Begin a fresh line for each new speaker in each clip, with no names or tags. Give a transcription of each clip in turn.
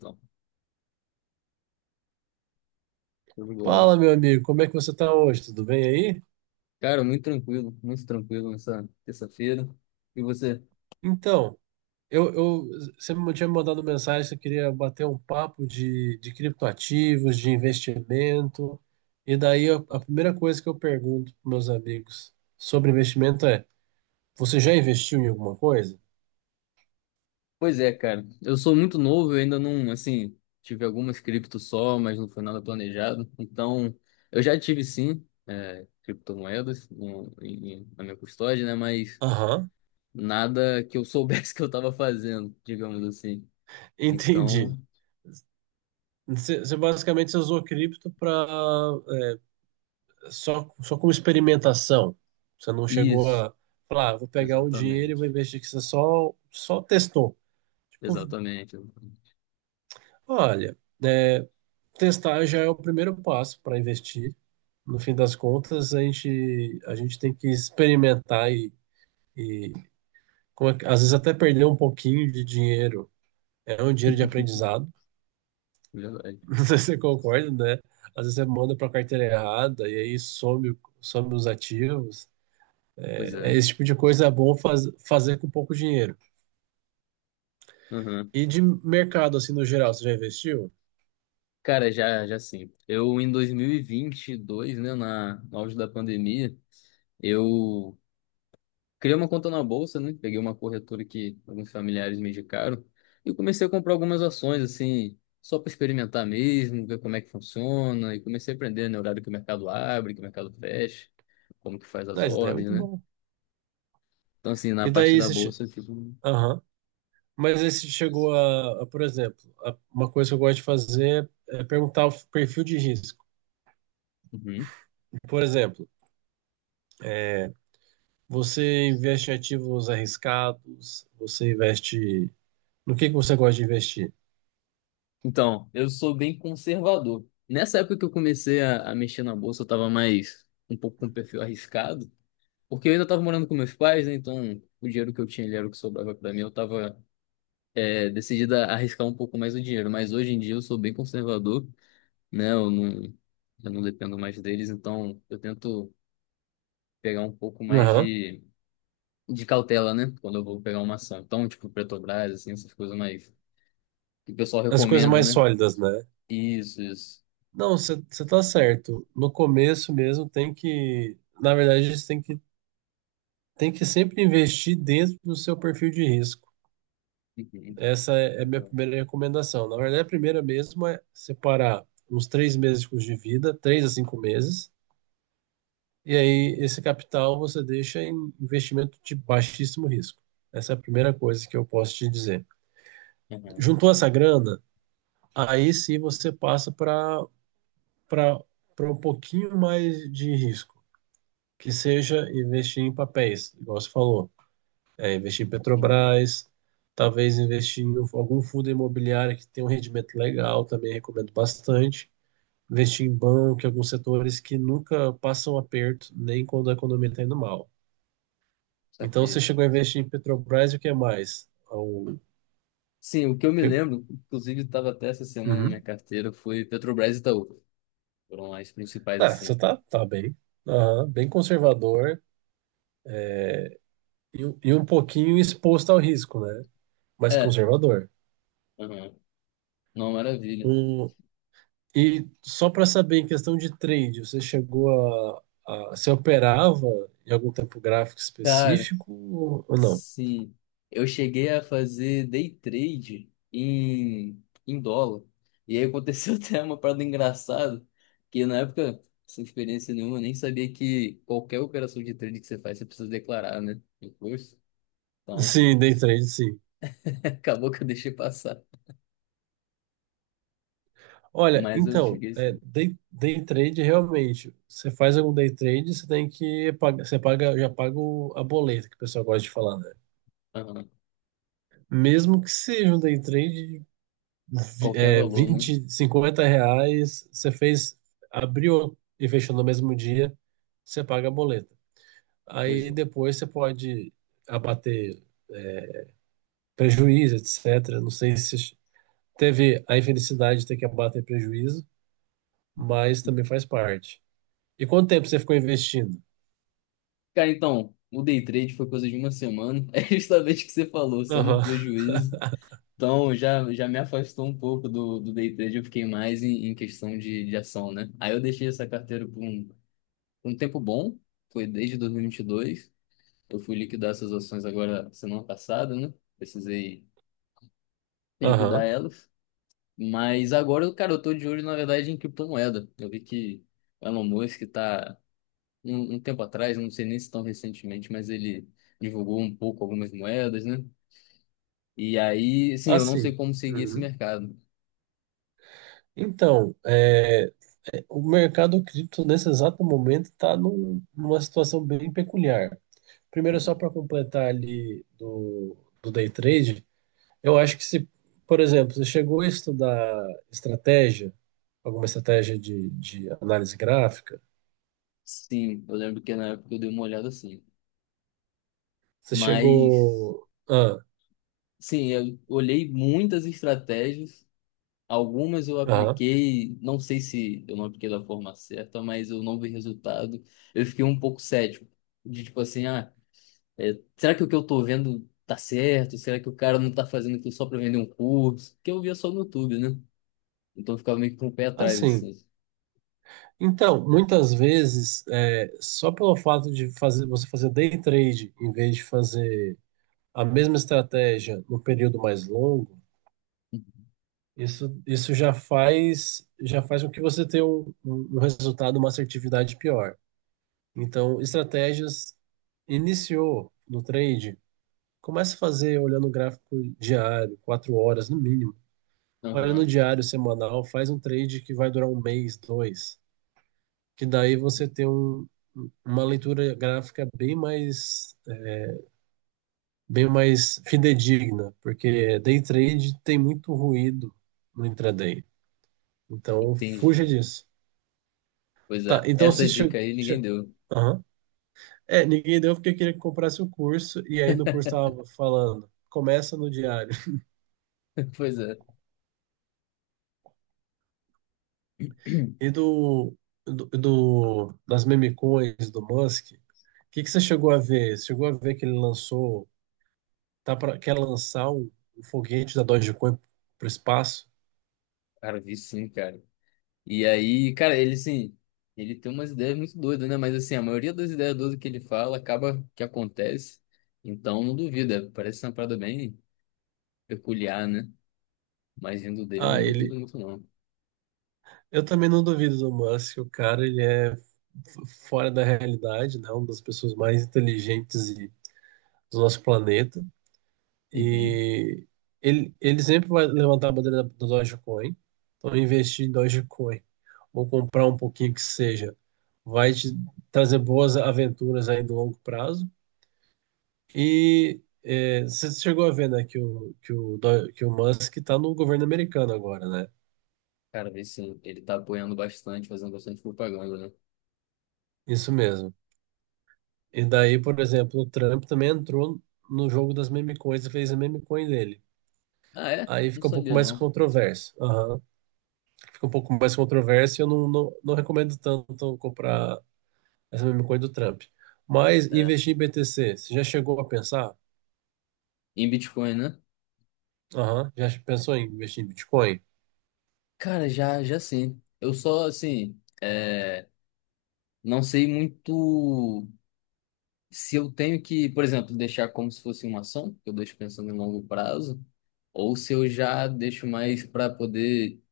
Não, show de bola.
Fala, meu amigo, como é que você tá hoje? Tudo bem aí?
Cara, muito tranquilo nessa terça-feira. E você?
Então, eu, eu, você me tinha me mandado mensagem, você queria bater um papo de criptoativos, de investimento, e daí a primeira coisa que eu pergunto para meus amigos sobre investimento é: você já investiu em alguma coisa?
Pois é, cara. Eu sou muito novo, eu ainda não, assim, tive algumas criptos só, mas não foi nada planejado. Então, eu já tive sim, é, criptomoedas na minha custódia, né? Mas
Aham.
nada que eu soubesse que eu estava fazendo, digamos assim.
Entendi.
Então,
Você basicamente você usou cripto para só como experimentação. Você não chegou
isso,
a falar, "Ah, vou pegar um dinheiro e
exatamente.
vou investir", que você só testou. Tipo,
Exatamente.
olha, é, testar já é o primeiro passo para investir. No fim das contas, a gente tem que experimentar e às vezes até perder um pouquinho de dinheiro. É um dinheiro de aprendizado,
Verdade.
não sei se você concorda, né? Às vezes você manda para a carteira errada e aí some, some os ativos.
Pois
É,
é.
esse tipo de coisa é bom fazer com pouco dinheiro.
Aham.
E de mercado, assim, no geral, você já investiu?
Cara, já, já sim. Eu, em dois mil e vinte e dois, né, no auge da pandemia, eu criei uma conta na bolsa, né? Peguei uma corretora que alguns familiares me indicaram e comecei a comprar algumas ações, assim, só para experimentar mesmo, ver como é que funciona. E comecei a aprender, né, o horário que o mercado abre, que o mercado fecha, como que faz as
Não, isso daí é
ordens,
muito
né?
bom.
Então, assim, na
E
parte
daí
da
você... che-
bolsa, tipo.
Mas aí você chegou por exemplo, uma coisa que eu gosto de fazer é perguntar o perfil de risco.
Uhum.
Por exemplo, é, você investe em ativos arriscados, você investe. No que você gosta de investir?
Então, eu sou bem conservador. Nessa época que eu comecei a mexer na bolsa, eu tava mais um pouco com perfil arriscado. Porque eu ainda estava morando com meus pais, né? Então o dinheiro que eu tinha ali era o que sobrava para mim. Eu estava decidido a arriscar um pouco mais o dinheiro. Mas hoje em dia eu sou bem conservador, né? Eu não dependo mais deles, então eu tento pegar um pouco mais
Aham.
de, cautela, né? Quando eu vou pegar uma ação. Então, tipo, Petrobras, assim, essas coisas mais que o pessoal
As coisas
recomenda,
mais
né?
sólidas, né?
Isso, isso.
Não, você tá certo. No começo mesmo tem que. Na verdade, você tem que sempre investir dentro do seu perfil de risco.
Uhum.
Essa é é a minha
Então,
primeira recomendação. Na verdade, a primeira mesmo é separar uns três meses de custo de vida, três a cinco meses, e aí esse capital você deixa em investimento de baixíssimo risco. Essa é a primeira coisa que eu posso te dizer.
uhum,
Juntou essa grana, aí sim você passa para para um pouquinho mais de risco, que seja investir em papéis, igual você falou. É, investir em
entendi.
Petrobras, talvez investir em algum fundo imobiliário que tem um rendimento legal, também recomendo bastante. Investir em banco, em alguns setores que nunca passam aperto, nem quando a economia está indo mal. Então você
Saquei.
chegou a investir em Petrobras e o que mais?
Sim, o que eu me
Que...
lembro, inclusive estava até essa semana na minha
Uhum.
carteira, foi Petrobras e Itaú. Foram as principais,
Ah, você
assim.
tá, tá bem, aham, bem conservador e, e um pouquinho exposto ao risco, né? Mas
É,
conservador.
aham. Não, maravilha.
Um, E só para saber, em questão de trade, você chegou a você operava em algum tempo gráfico
Cara,
específico ou não?
sim. Eu cheguei a fazer day trade em dólar. E aí aconteceu até uma parada engraçada, que na época, sem experiência nenhuma, eu nem sabia que qualquer operação de trade que você faz, você precisa declarar, né? Imposto. Então,
Sim, day trade, sim.
acabou que eu deixei passar.
Olha,
Mas eu
então,
cheguei assim.
day trade realmente, você faz algum day trade, você tem que pagar, você paga, já paga a boleta que o pessoal gosta de falar, né?
Aham.
Mesmo que seja um day trade,
Qualquer valor, né?
20, R$ 50, você fez, abriu e fechou no mesmo dia, você paga a boleta.
Pois
Aí
é.
depois você pode abater prejuízo, etc. Não sei se teve a infelicidade de ter que abater prejuízo, mas também faz parte. E quanto tempo você ficou investindo?
Cara, então, o day trade foi coisa de uma semana. É justamente o que você falou, sai no
Aham,
prejuízo. Então, já, já me afastou um pouco do day trade. Eu fiquei mais em, questão de ação, né? Aí eu deixei essa carteira por um tempo bom, foi desde 2022. Eu fui liquidar essas ações agora semana passada, né? Precisei liquidar
aham.
elas. Mas agora, cara, eu tô de olho, na verdade, em criptomoeda. Eu vi que o Elon Musk tá um tempo atrás, não sei nem se tão recentemente, mas ele divulgou um pouco algumas moedas, né? E aí, assim, eu não sei
Assim.
como seguir esse
Uhum.
mercado.
Então, o mercado cripto nesse exato momento está numa situação bem peculiar. Primeiro, só
Uhum.
para completar ali do day trade, eu acho que se, por exemplo, você chegou a estudar estratégia, alguma estratégia de análise gráfica,
Sim, eu lembro que na época eu dei uma olhada assim.
você
Mas,
chegou. Ah,
sim, eu olhei muitas estratégias. Algumas eu
aham.
apliquei, não sei se eu não apliquei da forma certa, mas eu não vi resultado. Eu fiquei um pouco cético, de tipo assim, ah, é, será que o que eu tô vendo tá certo? Será que o cara não tá fazendo aquilo só pra vender um curso? Que eu via só no YouTube, né? Então eu ficava meio que com o pé atrás,
Assim.
assim.
Então, muitas vezes, só pelo fato de fazer, você fazer day trade em vez de fazer a mesma estratégia no período mais longo, isso já faz com que você tenha um, um resultado, uma assertividade pior. Então, estratégias iniciou no trade, começa a fazer olhando o gráfico diário, quatro horas no mínimo. Olha no
Aham,
diário semanal, faz um trade que vai durar um mês, dois. Que daí você tem um, uma leitura gráfica bem mais fidedigna, porque day trade tem muito ruído no intraday. Então, fuja
entendi.
disso.
Pois
Tá,
é,
então
essa
se che...
dica aí ninguém
che-
deu.
Aham. É, ninguém deu porque queria que comprasse o curso, e aí no curso tava falando, começa no diário.
Pois é,
E das meme coins do Musk, que você chegou a ver? Você chegou a ver que ele lançou, quer lançar o foguete da Dogecoin para o espaço?
cara, vi sim, cara. E aí, cara, ele assim, ele tem umas ideias muito doidas, né? Mas assim, a maioria das ideias doidas que ele fala acaba que acontece. Então não duvida, parece uma parada bem peculiar, né? Mas vindo dele eu
Ah,
não duvido
ele.
muito, não.
Eu também não duvido do Musk, o cara ele é fora da realidade, né? Uma das pessoas mais inteligentes do nosso planeta.
Uhum.
E ele sempre vai levantar a bandeira do Dogecoin. Então, investir em Dogecoin ou comprar um pouquinho que seja vai te trazer boas aventuras aí no longo prazo. E é, você chegou a ver, né, que o Musk está no governo americano agora, né?
Cara, vi sim, ele tá apoiando bastante, fazendo bastante propaganda, né?
Isso mesmo. E daí, por exemplo, o Trump também entrou no jogo das meme coins e fez a meme coin dele.
Ah, é?
Aí
Não
fica um pouco
sabia,
mais
não.
controverso. Aham. Fica um pouco mais controverso e eu não recomendo tanto comprar essa mesma coisa do Trump. Mas
É.
investir em BTC, você já chegou a pensar?
Em Bitcoin, né?
Aham, já pensou em investir em Bitcoin?
Cara, já, já sim. Eu só, assim, é, não sei muito se eu tenho que, por exemplo, deixar como se fosse uma ação, que eu deixo pensando em longo prazo, ou se eu já deixo mais para poder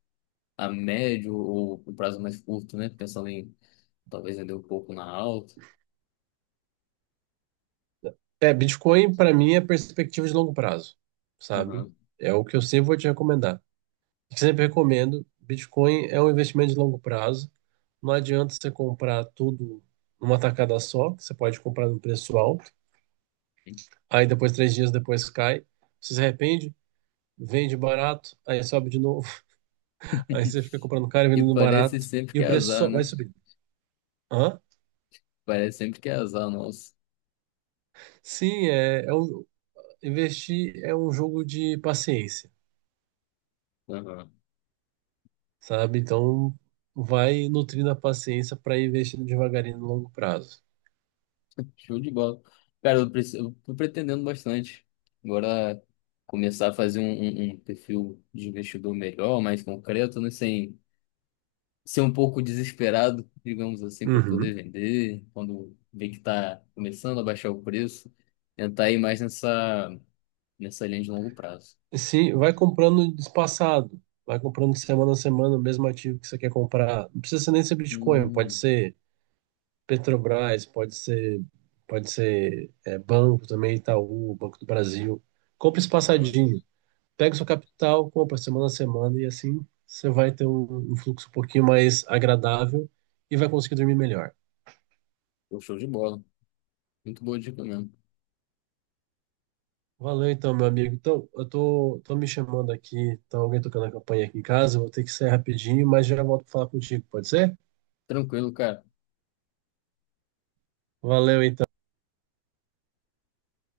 a médio ou um prazo mais curto, né? Pensando em talvez vender um pouco na alta.
É, Bitcoin para mim é perspectiva de longo prazo, sabe?
Uhum.
É o que eu sempre vou te recomendar. Sempre recomendo, Bitcoin é um investimento de longo prazo. Não adianta você comprar tudo numa tacada só, que você pode comprar num preço alto, aí depois, três dias depois cai, você se arrepende, vende barato, aí sobe de novo. Aí você fica comprando caro e
E
vendendo
parece
barato
sempre
e
que
o
é
preço
azar,
só
né?
vai subindo. Hã?
Parece sempre que é azar, nossa.
Sim, é, é um, investir é um jogo de paciência, sabe? Então vai nutrindo a paciência para ir investindo devagarinho no longo prazo.
Show de bola. Cara, eu, eu tô pretendendo bastante. Agora começar a fazer um, um perfil de investidor melhor, mais concreto, né? Sem ser um pouco desesperado, digamos assim, para poder
Uhum.
vender. Quando vê que tá começando a baixar o preço, tentar ir mais nessa, nessa linha de longo prazo.
Sim, vai comprando espaçado, vai comprando semana a semana o mesmo ativo que você quer comprar. Não precisa ser nem ser Bitcoin, pode
Hum,
ser Petrobras, pode ser banco também, Itaú, Banco do Brasil. Compra
uhum.
espaçadinho. Pega sua capital, compra semana a semana e assim você vai ter um, um fluxo um pouquinho mais agradável e vai conseguir dormir melhor.
Pô, show de bola. Muito boa dica mesmo.
Valeu então, meu amigo. Então, tô me chamando aqui, tá alguém tocando a campanha aqui em casa, eu vou ter que sair rapidinho, mas já volto pra falar contigo, pode ser?
Tranquilo, cara.
Valeu então.